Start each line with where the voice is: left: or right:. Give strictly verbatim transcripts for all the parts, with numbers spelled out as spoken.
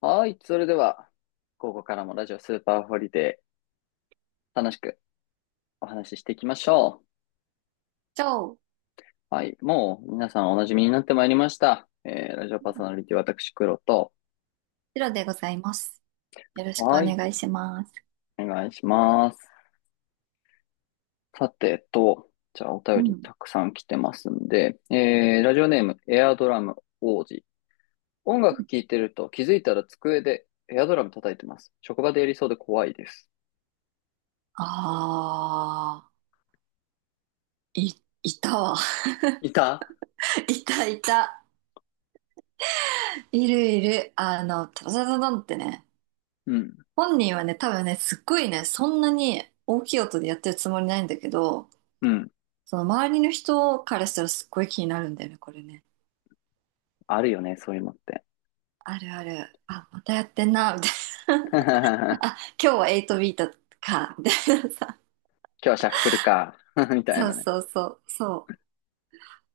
left: はい。それでは、ここからもラジオスーパーホリデー、楽しくお話ししていきましょ
right: チョウ、
left: う。はい。もう、皆さんお馴染みになってまいりました。えー、ラジオパーソナリティ、私、黒と。
right: シロでございます。よろしくお
left: はい。
right: 願いします。
left: お願いします。さてと、じゃあ、お
right: う
left: 便り
right: ん。
left: たくさん来てますんで、えー、ラジオネーム、エアドラム王子。音楽聴いてると気づいたら机でエアドラム叩いてます。職場でやりそうで怖いです。
right: あー、い、いたわ。
left: いた
right: いたいた。いるいる。あの、タタタタタンってね、
left: うん。
right: 本人はね、多分ね、すっごいね、そんなに大きい音でやってるつもりないんだけど、
left: うん。
right: その周りの人からしたらすっごい気になるんだよね、これね。
left: あるよね、そういうのって。
right: あるある。あ、またやってんな、みたいな。あ、今日ははちビートか、みたいなさ。
left: 今日はシャッフルか、みたい
right: そう
left: なね。
right: そうそう、そう。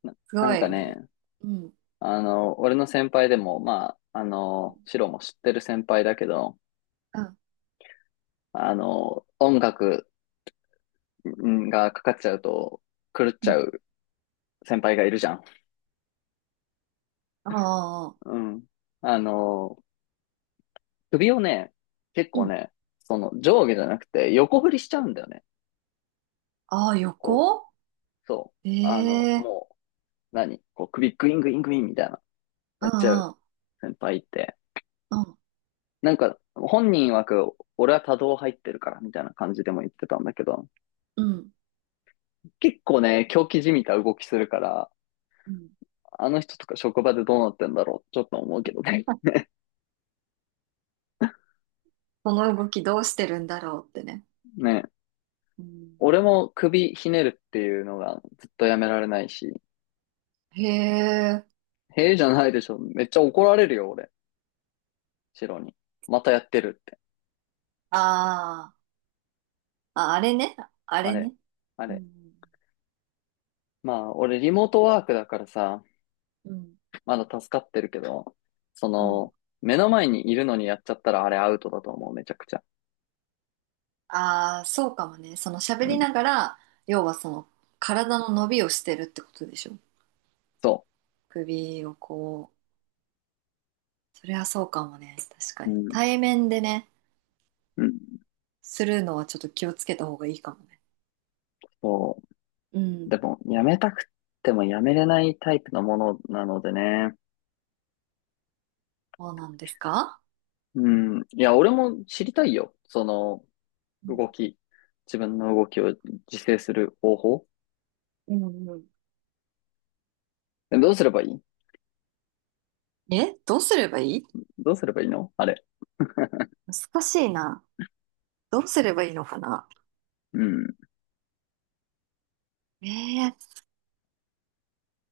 left: な、
right: す
left: な
right: ご
left: んか
right: い
left: ね、
right: ね。うん
left: あの、俺の先輩でも、まあ、あの、シロも知ってる先輩だけど、
right: うん。
left: あの、音楽んがかかっちゃうと狂っ
right: う
left: ちゃ
right: ん。
left: う先輩がいるじゃん。
right: ああ、
left: うん。あの、首をね、結
right: う
left: 構
right: ん。
left: ね、その上下じゃなくて横振りしちゃうんだよね。
right: ああ、
left: こう、
right: 横。
left: そう。あの、
right: ええ、
left: もう、何こう首グイングイングインみたいな、
right: う
left: やっちゃ
right: ん
left: う
right: うん、
left: 先輩って。
right: うん、
left: なんか、本人曰く、俺は多動入ってるから、みたいな感じでも言ってたんだけど、
right: うん。
left: 結構ね、狂気じみた動きするから、
right: うん。
left: あの人とか職場でどうなってんだろう、ちょっと思うけどね。
right: この動きどうしてるんだろうってね。
left: ね。
right: うん、
left: 俺も首ひねるっていうのがずっとやめられないし、
right: へえ、
left: へえじゃないでしょ。めっちゃ怒られるよ、俺。シロに。またやってるって。
right: ああ、あ、あれね、あ
left: あ
right: れ
left: れ、
right: ね。
left: あ
right: う
left: れ。
right: ん、
left: まあ、俺リモートワークだからさ、
right: うん、
left: まだ助かってるけど、そ
right: うん。
left: の、目の前にいるのにやっちゃったらあれアウトだと思う、めちゃくちゃ。
right: ああ、そうかもね。その喋
left: う
right: り
left: ん。
right: ながら、要はその体の伸びをしてるってことでしょ。
left: そう。
right: 首をこう。それはそうかもね。確か
left: う
right: に。
left: ん、
right: 対面でね、
left: うん、
right: するのはちょっと気をつけた方がいいかもね。
left: そ
right: う
left: う。で
right: ん。
left: も、やめたくてもやめれないタイプのものなのでね。
right: そうなんですか？
left: うん。いや、俺も知りたいよ。その、
right: う
left: 動
right: ん、
left: き。自分の動きを自制する方法。
right: うんうん。
left: えどうすればいい
right: え、どうすればいい？
left: どうすればいいのあれ。
right: 難しいな。どうすればいいのかな。
left: うん。
right: ええ、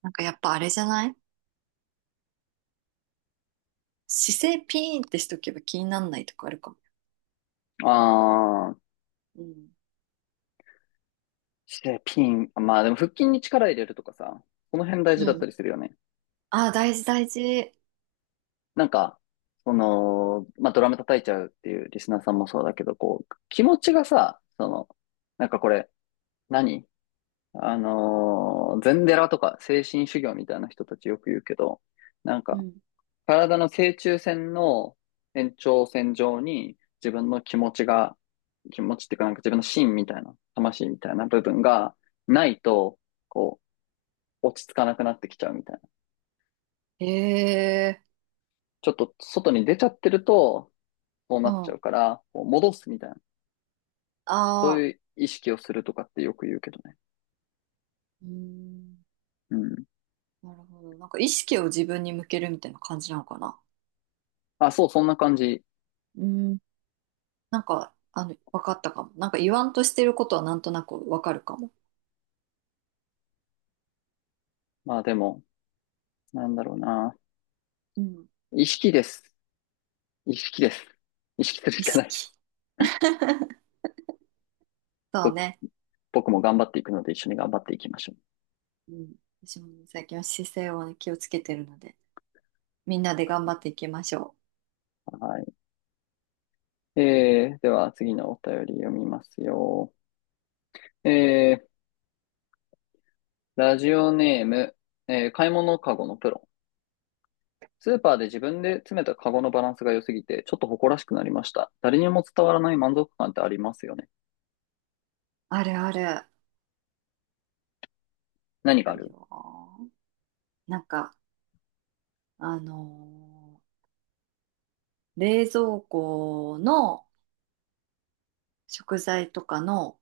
right: なんかやっぱあれじゃない？姿勢ピーンってしとけば気になんないとかあるかも。
left: あー、
right: うん、
left: してピン。まあでも腹筋に力入れるとかさ、この辺大事
right: う
left: だった
right: ん。
left: りするよね。
right: ああ、大事大事。
left: なんか、その、まあドラム叩いちゃうっていうリスナーさんもそうだけど、こう、気持ちがさ、その、なんかこれ、何あのー禅寺とか精神修行みたいな人たちよく言うけど、なん
right: う
left: か、
right: ん、
left: 体の正中線の延長線上に自分の気持ちが、気持ちっていうかなんか自分の心みたいな、魂みたいな部分がないと、こう、落ち着かなくなってきちゃうみたいな。
right: ええ、
left: ちょっと外に出ちゃってると、そう
right: う
left: なっち
right: ん。
left: ゃ
right: あ
left: うから、こう戻すみたいな。そう
right: あ、
left: いう意識をするとかってよく言うけどね。
right: うん。
left: うん。
right: なるほど。なんか意識を自分に向けるみたいな感じなのかな。
left: あ、そう、そんな感じ。
right: うん、なんか、あの、わかったかも。なんか言わんとしてることはなんとなくわかるかも。
left: まあでも、なんだろうな。
right: うん。
left: 意識です。意識です。意識するし
right: 意
left: かないで
right: 識。
left: す。
right: そう
left: ぼ
right: ね。
left: 僕も頑張っていくので一緒に頑張っていきましょ
right: うん、私もね最近は姿勢をね気をつけてるので、みんなで頑張っていきましょう。
left: う。はい。えー、では次のお便り読みますよ。えー、ラジオネーム、えー、買い物カゴのプロ。スーパーで自分で詰めたカゴのバランスが良すぎて、ちょっと誇らしくなりました。誰にも伝わらない満足感ってありますよね。
right: あるある。
left: 何が
right: あ
left: あ
right: る
left: る
right: よ。なんか、あのー冷蔵庫の食材とかの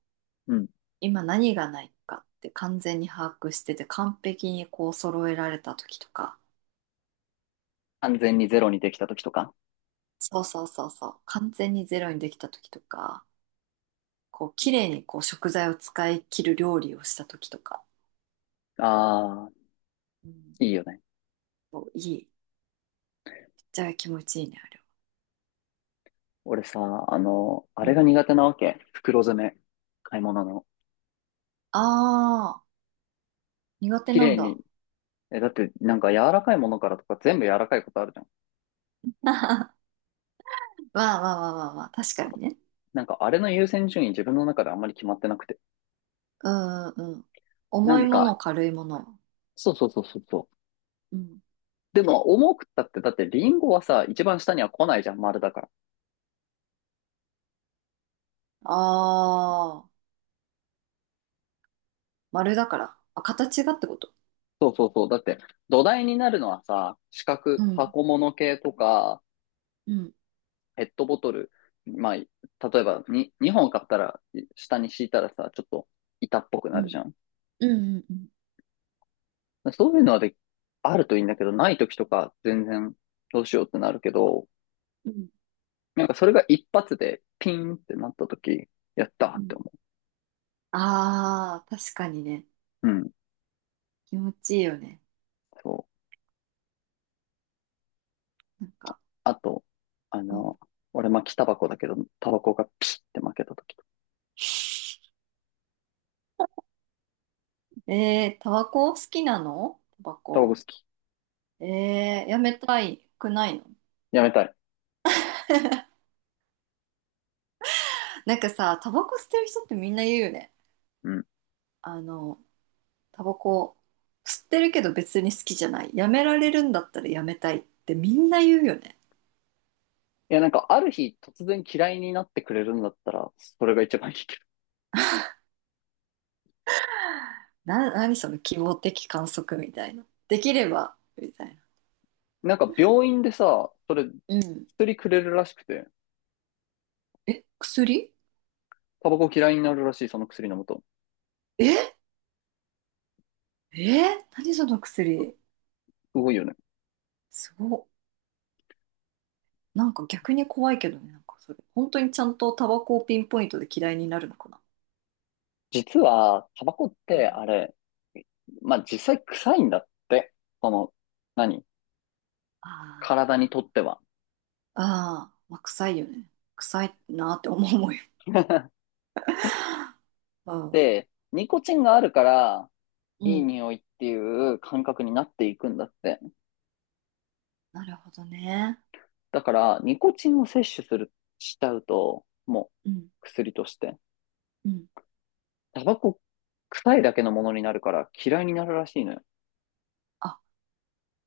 left: うん。
right: 今何がないかって完全に把握してて、完璧にこう揃えられた時とか、
left: 安全にゼロにできた時とか。
right: そうそうそうそう、完全にゼロにできた時とか、こう綺麗にこう食材を使い切る料理をした時とか、
left: あ
right: うん、
left: ー、いいよね。
right: そういい。めっちゃ気持ちいいね、あれは。
left: 俺さ、あの、あ
right: う
left: れが
right: ん。
left: 苦手なわけ。袋詰め。買い物の。
right: ああ、苦手
left: 綺
right: なん
left: 麗
right: だ。
left: にえ、だって、なんか柔らかいものからとか全部柔らかいことあるじゃん。
right: わあわあわあわあわあ、確かにね。
left: なんかあれの優先順位自分の中であんまり決まってなくて。
right: うんうんうん。
left: な
right: 重い
left: ん
right: もの、
left: か、
right: 軽いもの。
left: そうそうそうそうそう。
right: うん。
left: でも、重くったって、だってリンゴはさ、一番下には来ないじゃん、丸だから。
right: ああ、丸だから。あ、形がってこと。
left: そうそうそう。だって、土台になるのはさ、四角、
right: うん。
left: 箱物系とか、
right: うん。
left: ペットボトル。まあ、例えばに、にほん買ったら、下に敷いたらさ、ちょっと板っぽく
right: う
left: なるじゃ
right: ん。
left: ん。
right: うんうん
left: そういうのはで、あるといいんだけど、ない時とか全然どうしようってなるけど、
right: うん。
left: なんかそれが一発でピンってなった時、やったー
right: う
left: って
right: ん。
left: 思
right: ああー、確かにね。
left: う。うん。
right: 気持ちいいよね。
left: そう。
right: なんか。
left: あと、あ
right: うん、
left: の、俺巻きタバコだけど、タバコがピシって負けた時。
right: えー、タバコ好きなのタバ
left: タバコ好
right: コ。
left: き。
right: えー、やめたいくないの？
left: やめたい。
right: なんかさ、タバコ吸ってる人ってみんな言うよね。
left: うん。
right: あの、タバコ吸ってるけど別に好きじゃない。やめられるんだったらやめたいってみんな言うよね。
left: いや、なんかある日突然嫌いになってくれるんだったら、それが一番いいけ
right: な、何その希望的観測みたいな。できれば、みたいな。
left: ど。なんか病院でさ、それ、
right: うん。
left: 薬くれるらしくて、
right: え、薬？
left: タバコ嫌いになるらしい、その薬飲むと。
right: ええ、何その薬？
left: すごいよね。
right: すごっ。なんか逆に怖いけどね、なんかそれ。本当にちゃんとタバコをピンポイントで嫌いになるのかな。
left: 実は、タバコっ
right: うん、
left: てあれ、まあ実際臭いんだって。その、何体
right: あ
left: にとっては。
right: あ、ああ、まあ、臭いよね。臭いなって思うもんよ。う
left: っ
right: ん。
left: てニコチンがあるから
right: う
left: いい
right: ん、
left: 匂いっていう感覚になっていくんだって。
right: なるほどね。
left: だからニコチンを摂取する、しちゃうともう
right: うん。
left: 薬として。
right: うん。
left: タバコ臭いだけのものになるから嫌いになるらしいのよ。
right: あ、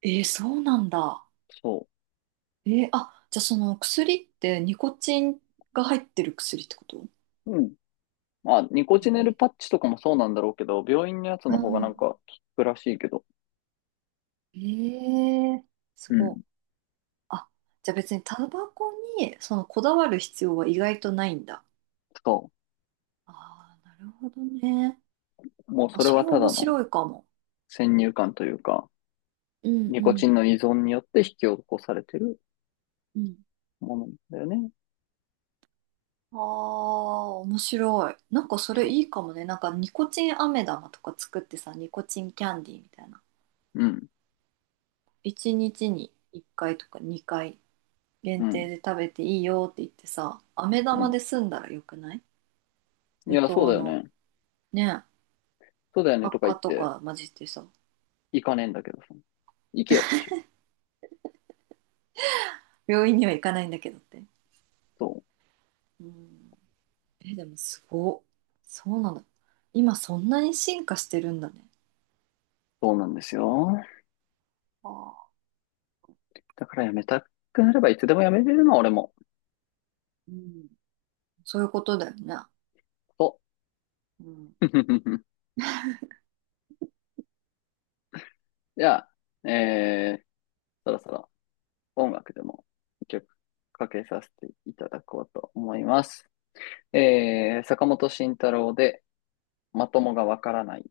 right: えー、そうなんだ。
left: そ
right: えー、あ、じゃあその薬ってニコチンが入ってる薬ってこと？
left: う。うん。まあ、ニコ
right: え
left: チネル
right: ー、
left: パッチとかもそうなんだろうけど、病院のやつ
right: う
left: の方がなん
right: ん。
left: か効くらしいけど。
right: えー、す
left: う
right: ご
left: ん。
right: い。あ、じゃあ別にタバコにそのこだわる必要は意外とないんだ。
left: そ
right: ああ、なるほどね。
left: う。もう
right: あ、
left: それ
right: そ
left: は
right: れ
left: た
right: 面
left: だの
right: 白いかも。
left: 先入観というか、
right: うん
left: ニ
right: う
left: コチ
right: ん
left: ンの依存によって引き起こされてる
right: うん。
left: ものだよね。
right: ああ、面白い。なんかそれ
left: そ
right: いいかもね。なんかニコチン飴玉とか作ってさ、ニコチンキャンディーみたいな。
left: う。うん。
right: いちにちにいっかいとかにかい
left: う
right: 限
left: ん。
right: 定で食べていいよって言ってさ、飴
left: う
right: 玉
left: ん。
right: で済んだらよくない？
left: い
right: 無
left: や、そう
right: 糖
left: だよ
right: の。
left: ね。
right: ねえ、
left: そうだよねと
right: 悪
left: か言
right: 化
left: っ
right: と
left: て、
right: か混じってさ、
left: 行かねえんだけどさ。行けよっていう。
right: 病院には行かないんだけどって。
left: そう。
right: うん。え、でもすごっ。そうなんだ。今そんなに進化してるんだね。
left: そうなんですよ。
right: ああ。
left: だからやめたくなればいつでもやめれるの、俺も。
right: うん。そういうことだよね。
left: そ
right: うん。
left: う。じゃあ、えー、そろそろ音楽でも一曲かけさせていただこうと思います。えー、坂本慎太郎でまともがわからない。